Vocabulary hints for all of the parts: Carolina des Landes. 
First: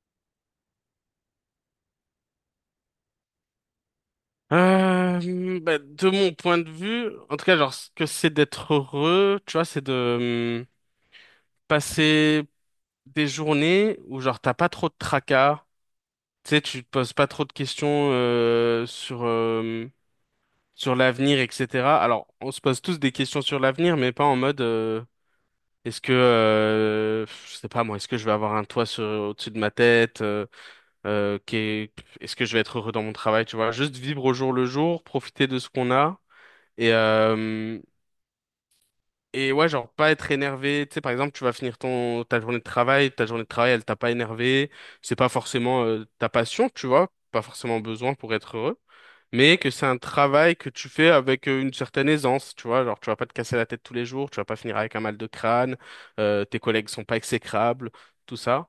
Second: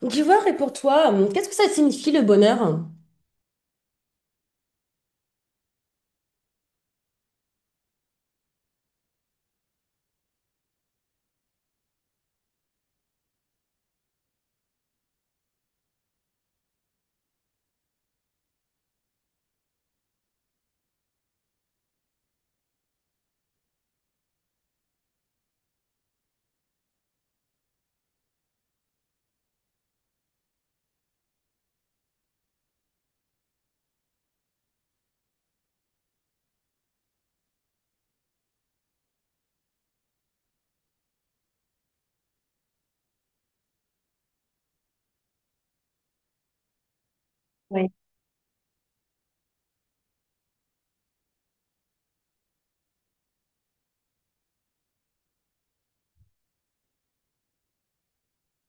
D'ivoire, et pour toi, qu'est-ce que ça signifie le bonheur? Bah, de mon point de vue, en tout cas, genre, ce que c'est d'être heureux, tu vois, c'est de passer des journées où, genre, t'as pas trop de tracas, tu sais, tu te poses pas trop de questions sur, sur l'avenir, etc. Alors, on se pose tous des questions sur l'avenir, mais pas en mode, je sais pas moi, est-ce que je vais avoir un toit au-dessus de ma tête, euh, qu'est- est-ce que je vais être heureux dans mon travail, tu vois, juste vivre au jour le jour, profiter de ce qu'on a. Et, euh, et ouais, genre pas être énervé. Tu sais, par exemple, tu vas finir ta journée de travail, elle t'a pas énervé. C'est pas forcément ta passion, tu vois, pas forcément besoin pour être heureux. Mais que c'est un travail que tu fais avec une certaine aisance, tu vois. Genre, tu vas pas te casser la tête tous les jours, tu vas pas finir avec un mal de crâne, tes collègues sont pas exécrables, tout ça.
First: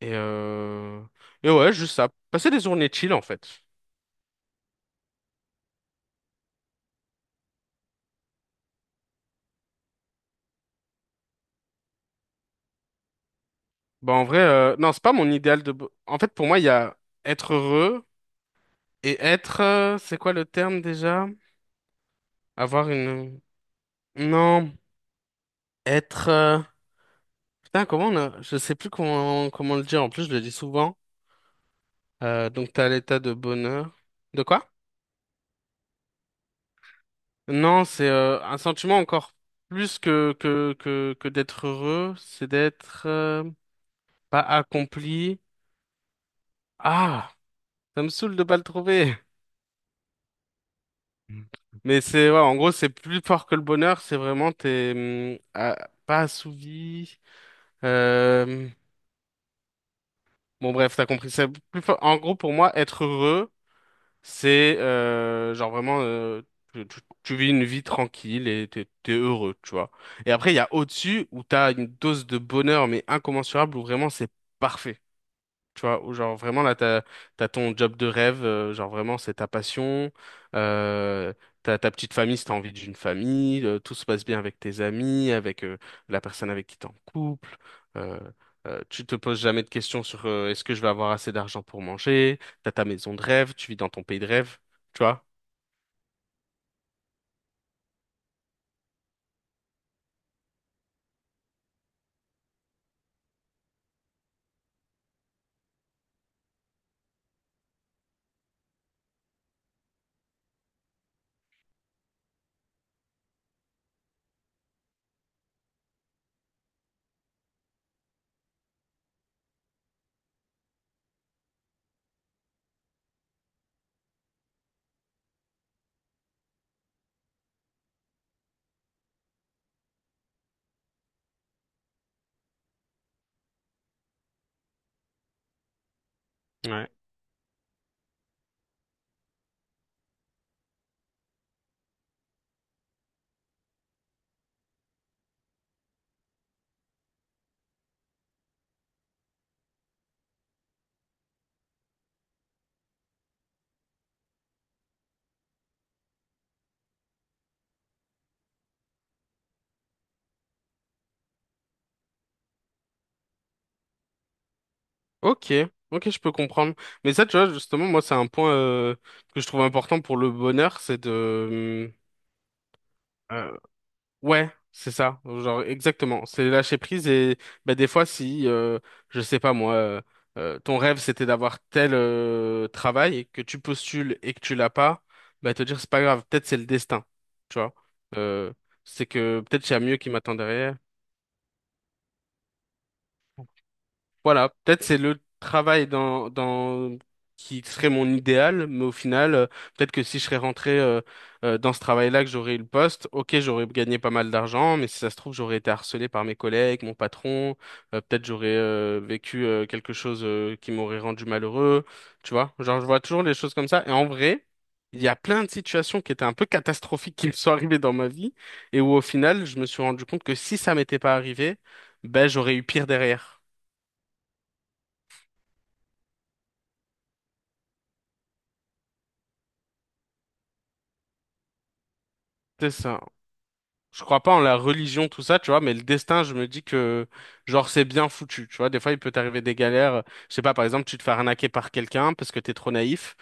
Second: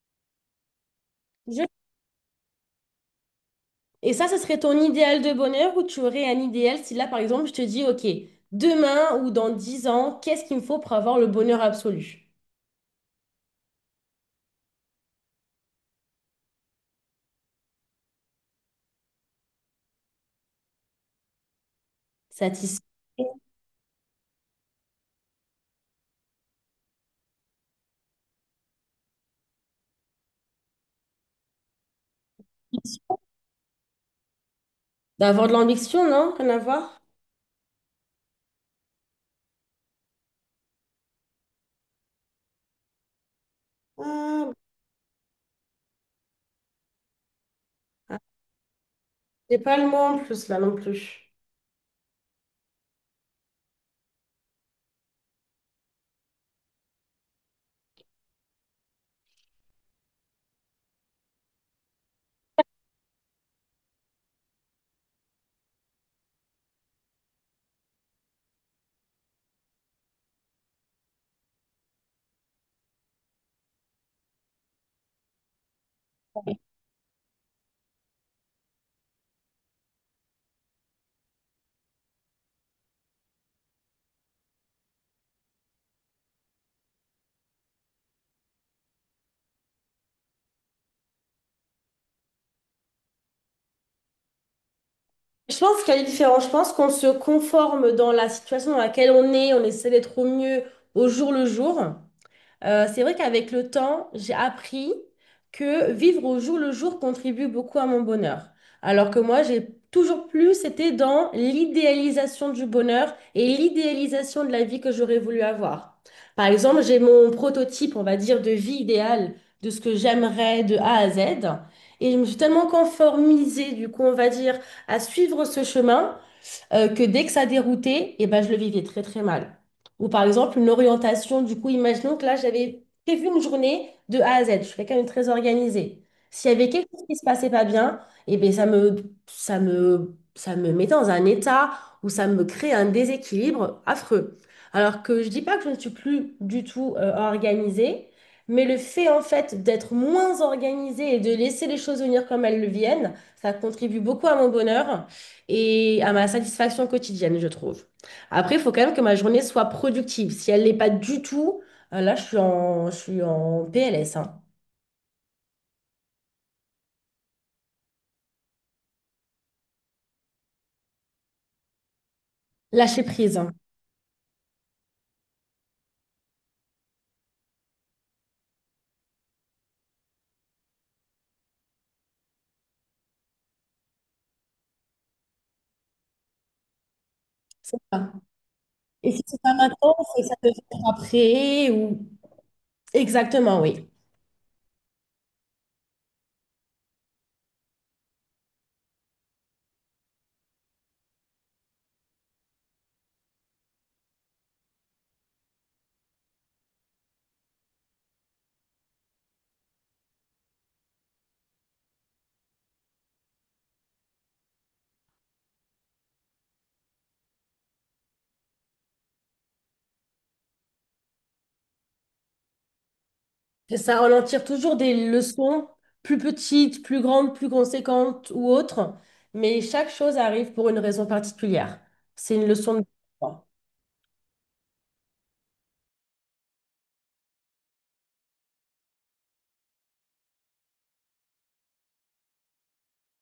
Et, euh... et Je- ouais, juste ça. Passer des journées chill, en fait. Et ça, ce serait ton idéal de bonheur ou tu aurais un idéal si là, par exemple, je te dis, OK, demain ou dans 10 ans, qu'est-ce qu'il me faut pour avoir le bonheur absolu? Bah, en vrai, non, c'est pas mon idéal de. En fait, pour moi, il y a être heureux. Et être, c'est quoi le terme déjà? Satisfait. Avoir une... Non, être... Putain, comment on a... Je sais plus comment le dire, en plus je le dis souvent. Donc t'as l'état de bonheur. De quoi? D'avoir de l'ambition, non? Rien à voir? Non, c'est un sentiment encore plus que d'être heureux, c'est d'être pas Ah, accompli. Ah, ça me ah, saoule de pas le trouver. j'ai pas le mot en plus là non plus. Mais c'est, ouais, en gros, c'est plus fort que le bonheur, c'est vraiment t'es pas assouvi. Euh, Bon bref, t'as compris. En gros, pour moi, être heureux, c'est genre vraiment tu vis une vie tranquille et t'es heureux, tu vois. Et après, il y a au-dessus où t'as une dose de bonheur mais incommensurable où vraiment c'est parfait. Tu vois, ou genre vraiment là, t'as ton job de rêve, genre vraiment c'est ta passion, euh, t'as ta petite famille si t'as envie d'une famille, tout se passe bien avec tes amis, avec la personne avec qui t'es en couple, euh, tu te poses jamais de questions sur est-ce que je vais avoir assez d'argent pour manger, t'as ta maison de rêve, tu vis dans ton pays de rêve, tu vois? Je pense qu'il y a des différences. Je pense qu'on se conforme dans la situation dans laquelle on est, on essaie d'être au mieux au jour le jour. C'est vrai qu'avec le temps, j'ai appris que vivre au jour le jour contribue beaucoup à mon bonheur. Alors que moi, j'ai toujours plus été dans l'idéalisation du bonheur et l'idéalisation de la vie que j'aurais voulu avoir. Par exemple, j'ai mon prototype, on va dire, de vie idéale, de ce que j'aimerais de A à Z. Et je me suis tellement conformisée, du coup, on va dire, à suivre ce chemin que dès que ça déroutait, et ben, je le vivais très très mal. Ou par exemple, une orientation, du coup, imaginons que là, j'avais prévu une journée de A à Z, je suis quelqu'un de très organisé. S'il y avait quelque Ouais. chose qui se passait pas bien, et ben, ça me mettait dans un état où ça me crée un déséquilibre affreux. Alors que je dis pas que je ne suis plus du tout organisée, mais le fait en fait d'être moins organisée et de laisser les choses venir comme elles le viennent, ça contribue beaucoup à mon bonheur et à ma satisfaction quotidienne, je trouve. Après, il faut quand même que ma journée soit productive. Si elle l'est pas du tout, là, je suis en PLS, hein. Ok, ok, je peux comprendre. Mais ça, tu vois, justement, moi, c'est un point que je trouve important pour le bonheur, c'est de... Lâcher prise, hein. Ouais, c'est ça, genre exactement. C'est lâcher prise et bah, des fois si je sais pas moi, ton rêve c'était d'avoir tel travail et que tu postules et que tu l'as pas, bah te dire c'est pas grave, peut-être c'est le destin, tu vois. C'est ça. Euh, c'est Et si c'est que pas peut-être il y a maintenant, mieux qui c'est que m'attend ça peut derrière. être après ou... Exactement, oui. Voilà, peut-être c'est le travail dans qui serait mon idéal, mais au final, peut-être que si je serais rentré dans ce travail-là, que j'aurais eu le poste, ok, j'aurais gagné pas mal d'argent, mais si ça se trouve, j'aurais été harcelé par mes collègues, mon patron, peut-être j'aurais vécu quelque chose qui m'aurait rendu malheureux, tu vois. Genre, je vois toujours les choses comme ça, et en vrai, il y a plein de situations qui étaient un peu catastrophiques qui me sont arrivées dans ma vie, et où au final, je me suis rendu compte que si ça m'était pas arrivé, ben j'aurais eu pire derrière. C'est ça, on en tire toujours des leçons plus petites, plus grandes, plus conséquentes ou autres, mais chaque chose arrive pour une raison particulière. C'est une C'est leçon de... ça. Je crois pas en la religion, tout ça, tu vois, mais le destin, je me dis que, genre, c'est bien foutu, tu vois. Des fois, il peut t'arriver des galères. Je sais pas, par exemple, tu te fais arnaquer par quelqu'un parce que t'es trop naïf.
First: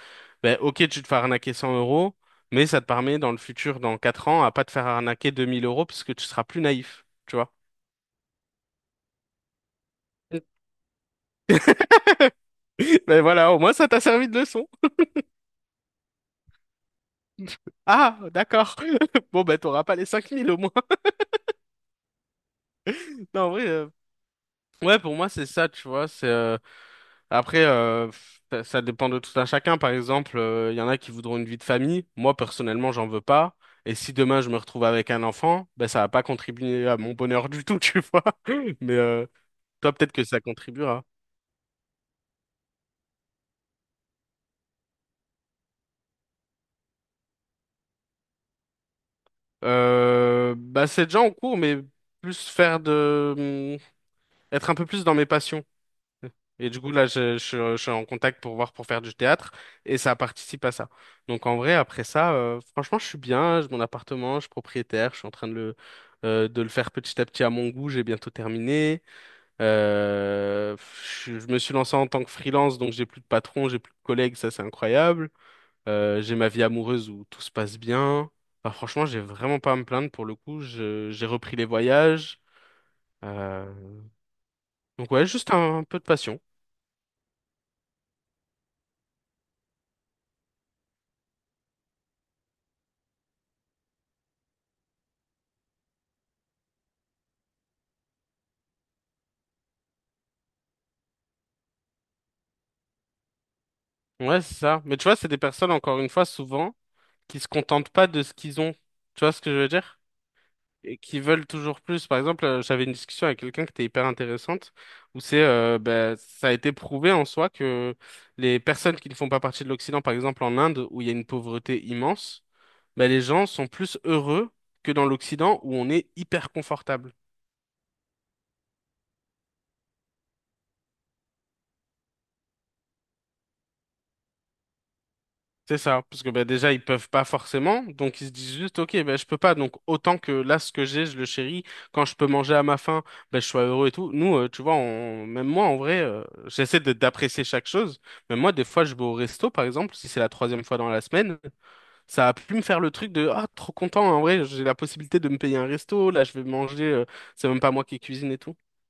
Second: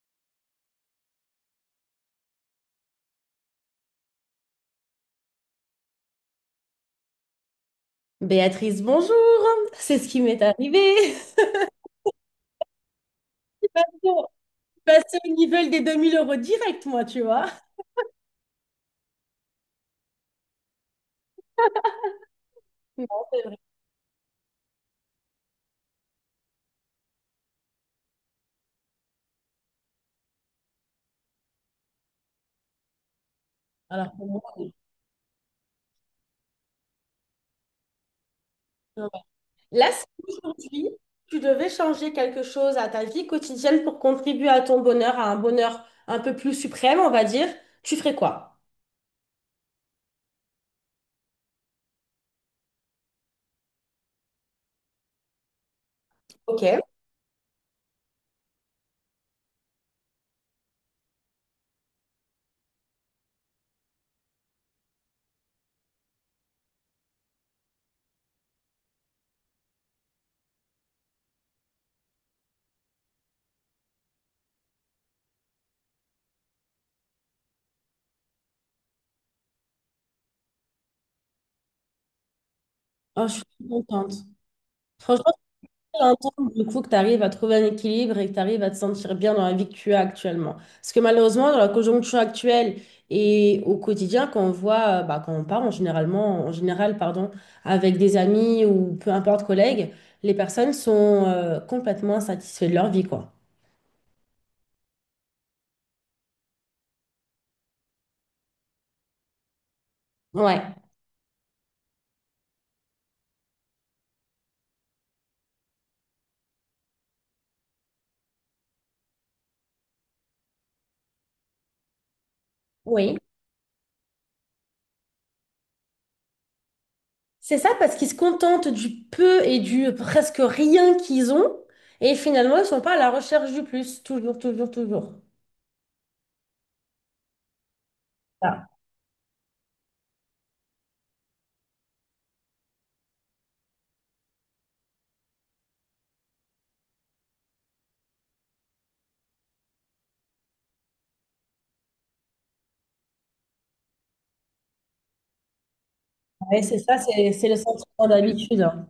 Ben, ok, tu te fais arnaquer 100 euros, mais ça te permet, dans le futur, dans 4 ans, à pas te faire arnaquer 2 000 euros parce que tu seras plus naïf, tu vois. Béatrice, bonjour. C'est ce qui m'est arrivé. Ben voilà, au moins, ça t'a Bon, servi de leçon. passer au niveau des 2 000 euros direct, moi, tu vois. Ah, d'accord. Bon, ben, t'auras pas les 5 000 au moins. Non, c'est Non, en vrai. vrai, ouais, pour moi, c'est ça, tu vois. C'est Après, ça ça dépend de tout un chacun. Par exemple, il y en a qui voudront une vie de famille. Moi, personnellement, j'en veux pas. Et Alors, si pour demain moi, je me retrouve avec un enfant, ben ça va pas contribuer à mon bonheur du tout, tu vois. Mais ouais. Là, toi, si peut-être que ça aujourd'hui, contribuera. tu devais changer quelque chose à ta vie quotidienne pour contribuer à ton bonheur, à un bonheur un peu plus suprême, on va dire, tu ferais quoi? Bah, c'est déjà en cours, mais plus faire être un peu plus dans mes passions. Ok. Et du coup, là, je suis en contact pour voir pour faire du théâtre et ça participe à ça. Donc, en vrai, après ça, franchement, je suis bien. J'ai mon appartement, je suis propriétaire, je suis en train de le faire petit à petit à mon goût. J'ai bientôt terminé. Euh, je me suis lancé en tant que freelance, donc j'ai plus de patron, j'ai plus de collègues, ça, c'est incroyable. J'ai ma vie amoureuse où tout se passe bien. Enfin, franchement, j'ai vraiment pas à me plaindre pour le coup. J'ai repris les voyages. Oh, je suis Euh, contente. donc, ouais, Franchement, juste un peu de un temps, passion. du coup, que tu arrives à trouver un équilibre et que tu arrives à te sentir bien dans la vie que tu as actuellement. Parce que malheureusement, dans la conjoncture actuelle et au quotidien, quand on voit, bah, quand on part en généralement, en général, pardon, avec des amis ou peu importe collègues, les personnes sont complètement insatisfaites de leur vie, quoi. Ouais, c'est ça. Mais tu vois, c'est des personnes, encore une fois, souvent, qui se contentent pas de ce qu'ils ont. Tu vois ce que je veux dire? Ouais, Et qui veulent toujours plus. Par exemple, j'avais une discussion avec quelqu'un qui était hyper intéressante, où ben, ça a été prouvé en soi que les personnes qui ne font pas partie de l'Occident, par exemple en Inde, où il y a une pauvreté immense, ben, oui. les gens sont plus heureux que dans l'Occident, où on est hyper confortable. C'est ça parce qu'ils se contentent du peu et du presque rien qu'ils ont et finalement, ils ne sont pas à la recherche du plus, toujours, toujours, toujours. C'est ça, parce que bah, déjà ils peuvent pas forcément, donc ils se disent Ah, juste ok, ben je peux pas, donc autant que là ce que j'ai, je le chéris. Quand je peux manger à ma faim, ben je suis heureux et tout. Nous, tu vois, on- même moi en vrai, j'essaie de d'apprécier chaque chose. Mais moi, des fois, je vais au resto par exemple, si c'est la troisième fois dans la semaine, ça a pu me faire le truc de ah trop content hein, en vrai, j'ai la possibilité de me payer un resto, là je vais ouais, c'est manger, ça, c'est c'est c'est le même pas moi qui sentiment cuisine et tout. d'habitude, hein.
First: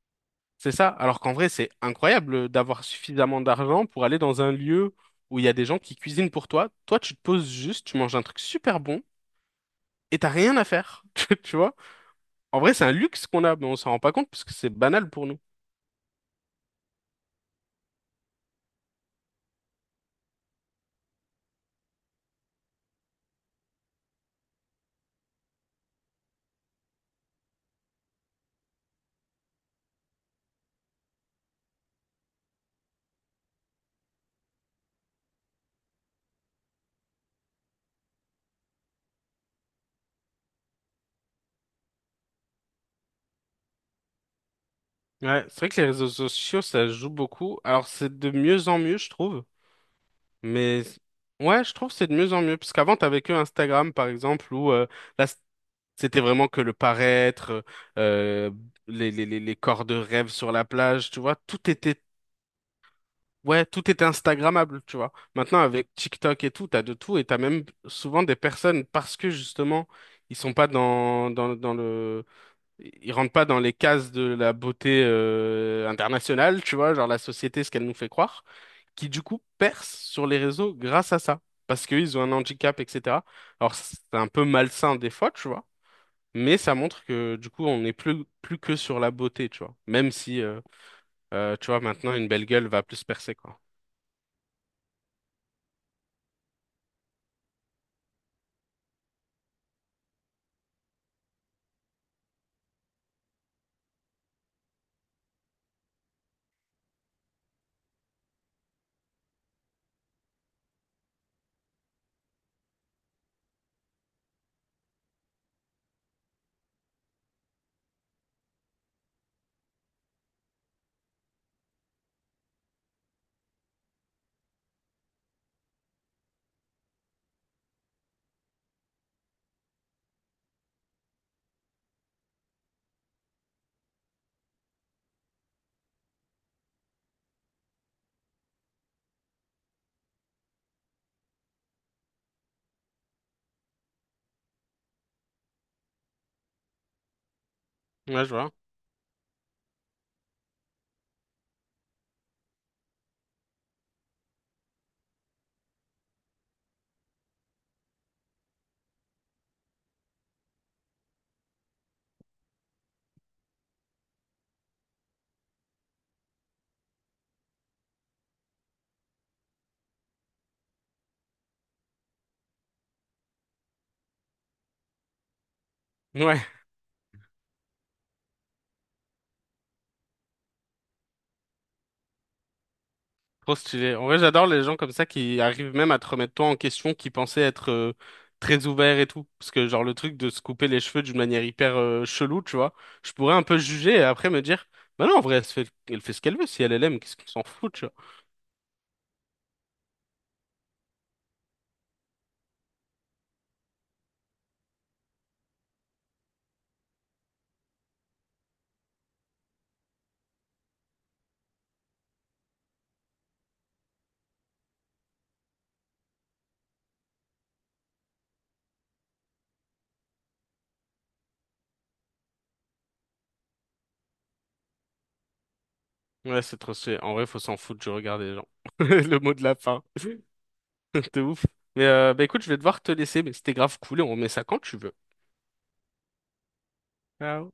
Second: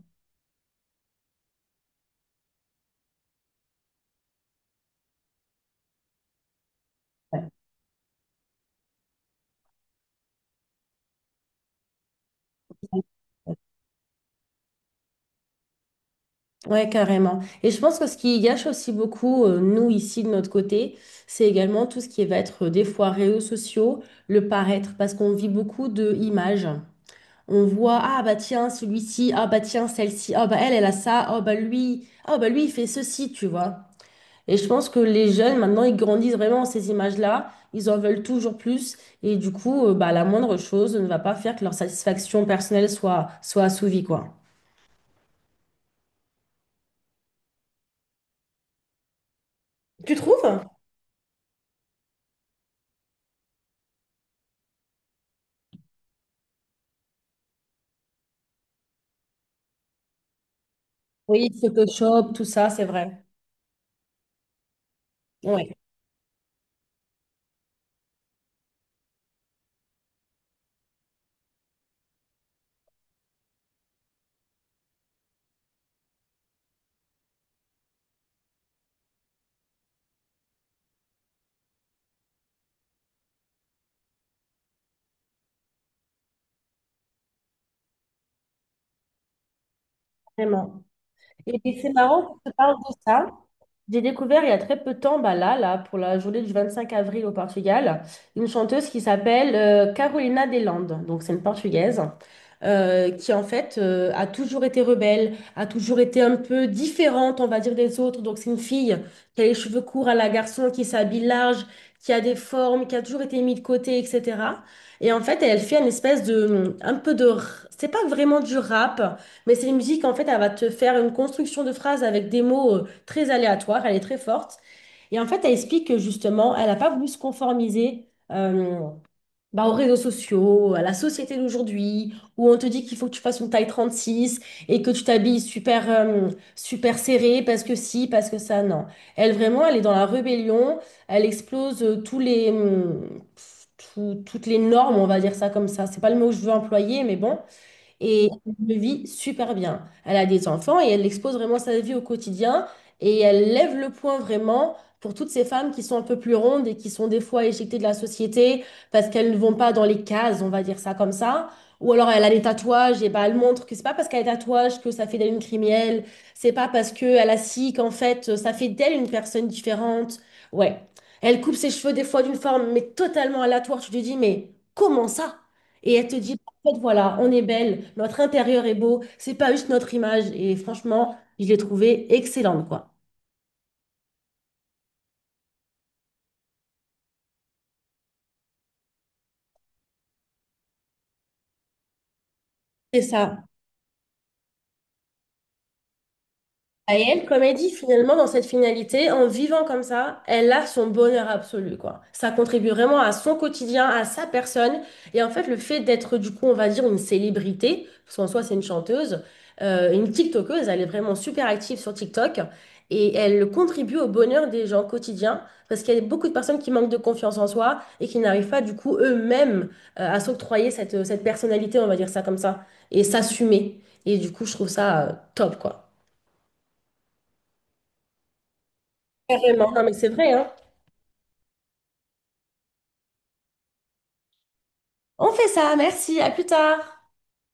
C'est ça. Alors qu'en vrai, c'est incroyable d'avoir suffisamment d'argent pour aller dans un lieu où il y a des gens qui cuisinent pour toi. Toi, tu te Ouais. poses juste, tu manges un truc super bon et t'as rien à faire. Tu vois? En vrai, c'est un luxe qu'on a, mais on s'en rend pas compte parce que c'est banal pour nous. Ouais, carrément. Et je pense que ce qui gâche aussi beaucoup, nous, ici, de notre côté, c'est également tout ce qui va être des fois réseaux sociaux, le paraître, parce qu'on vit beaucoup de images. On voit, ah bah tiens, celui-ci, ah bah tiens, celle-ci, ah bah elle, elle a ça, ah bah lui, il fait ceci, tu vois. Et je pense que les jeunes, maintenant, ils grandissent vraiment en ces images-là, ils en veulent toujours plus, et du coup, bah, la moindre chose ne va pas faire que leur satisfaction personnelle soit, soit assouvie, quoi. Ouais, c'est vrai que les réseaux sociaux, ça joue beaucoup. Alors, c'est de mieux en mieux, je trouve. Tu trouves? Mais ouais, je trouve que c'est de mieux en mieux. Parce qu'avant, t'avais que Instagram, par exemple, où là, c'était vraiment que le paraître, euh, les corps de rêve sur la plage, tu vois, Oui, tout était. Photoshop, tout ça, c'est vrai. Ouais, tout était Instagrammable, tu vois. Maintenant, Oui, avec TikTok et tout, t'as de tout et t'as même souvent des personnes parce que justement, ils sont pas ils rentrent pas dans les cases de la beauté internationale, tu vois, genre la société, ce qu'elle nous fait croire, qui du coup percent sur les réseaux grâce à ça, parce qu'ils ont un handicap, etc. Alors c'est un peu malsain des fois, tu vois, mais ça montre que du coup, on n'est plus plus que sur la beauté, tu vois, même si vraiment. Tu Et vois, c'est maintenant, marrant une que belle tu gueule parles va de plus ça. percer, quoi. J'ai découvert il y a très peu de temps, bah là, là, pour la journée du 25 avril au Portugal, une chanteuse qui s'appelle Carolina des Landes. Donc, c'est une Portugaise qui, en fait, a toujours été rebelle, a toujours été un peu différente, on va dire, des autres. Donc, c'est une fille qui a les cheveux courts à la garçon, qui s'habille large, qui a des formes, qui a toujours été mise de côté, etc. Et en fait, elle fait une espèce de, un peu de, c'est pas vraiment du rap, mais c'est une musique, en fait, elle va te faire une construction de phrases avec des mots, très aléatoire, elle est très forte. Et en fait, elle explique que justement, elle n'a pas voulu se conformiser bah, aux réseaux sociaux, à la société d'aujourd'hui, où on te dit qu'il faut que tu fasses une taille 36 et que tu t'habilles super, super serré parce que si, parce que ça, non. Elle, vraiment, elle est dans la rébellion, elle explose toutes les normes, on va dire ça comme ça. C'est pas le mot que je veux employer, mais bon. Ouais, Et je vois. elle le vit super bien. Elle a des enfants et elle expose vraiment sa vie au quotidien. Et elle lève le point vraiment pour toutes ces femmes qui sont un peu plus rondes et qui sont des fois éjectées de la société parce qu'elles ne vont pas dans les cases, on va dire ça comme ça. Ou alors elle a des tatouages et bah elle montre que c'est pas parce qu'elle a des tatouages que ça fait d'elle une criminelle. C'est pas parce qu'elle a ci qu'en fait ça fait d'elle une personne différente. Ouais. Elle coupe ses cheveux des fois d'une forme mais totalement aléatoire. Tu te dis mais comment ça? Et elle te dit Ouais, en fait, voilà, on est belle, notre intérieur est beau, c'est pas juste notre image. Et franchement, je l'ai trouvée excellente, quoi. trop stylé. En vrai, j'adore les gens comme ça qui arrivent même à te remettre toi en question, qui pensaient être très ouverts et tout. Parce que, genre, le truc de se couper les cheveux d'une manière hyper chelou, tu vois, C'est je pourrais ça. un peu juger et après me dire, bah non, en vrai, elle se fait, elle fait ce qu'elle veut. Si elle elle aime, Et qu'est-ce elle, qu'on comme s'en elle dit, fout, tu vois. finalement, dans cette finalité, en vivant comme ça, elle a son bonheur absolu, quoi. Ça contribue vraiment à son quotidien, à sa personne. Et en fait, le fait d'être, du coup, on va dire une célébrité, parce qu'en soi, c'est une chanteuse, une TikTokeuse, elle est vraiment super active sur TikTok. Et elle contribue au bonheur des gens quotidiens, parce qu'il y a beaucoup de personnes qui manquent de confiance en soi et qui n'arrivent pas, du coup, eux-mêmes, à s'octroyer cette, cette personnalité, on va dire ça comme ça, et s'assumer. Et du coup, je trouve ça, top, quoi. Ouais, c'est trop stylé. En vrai, faut s'en foutre, je regarde les gens. Le mot de la Carrément, non fin. mais c'est vrai, hein. De ouf. Mais bah écoute, je vais devoir te laisser, mais c'était grave cool et on remet ça quand tu veux. On fait ça, merci, à plus tard. Ciao.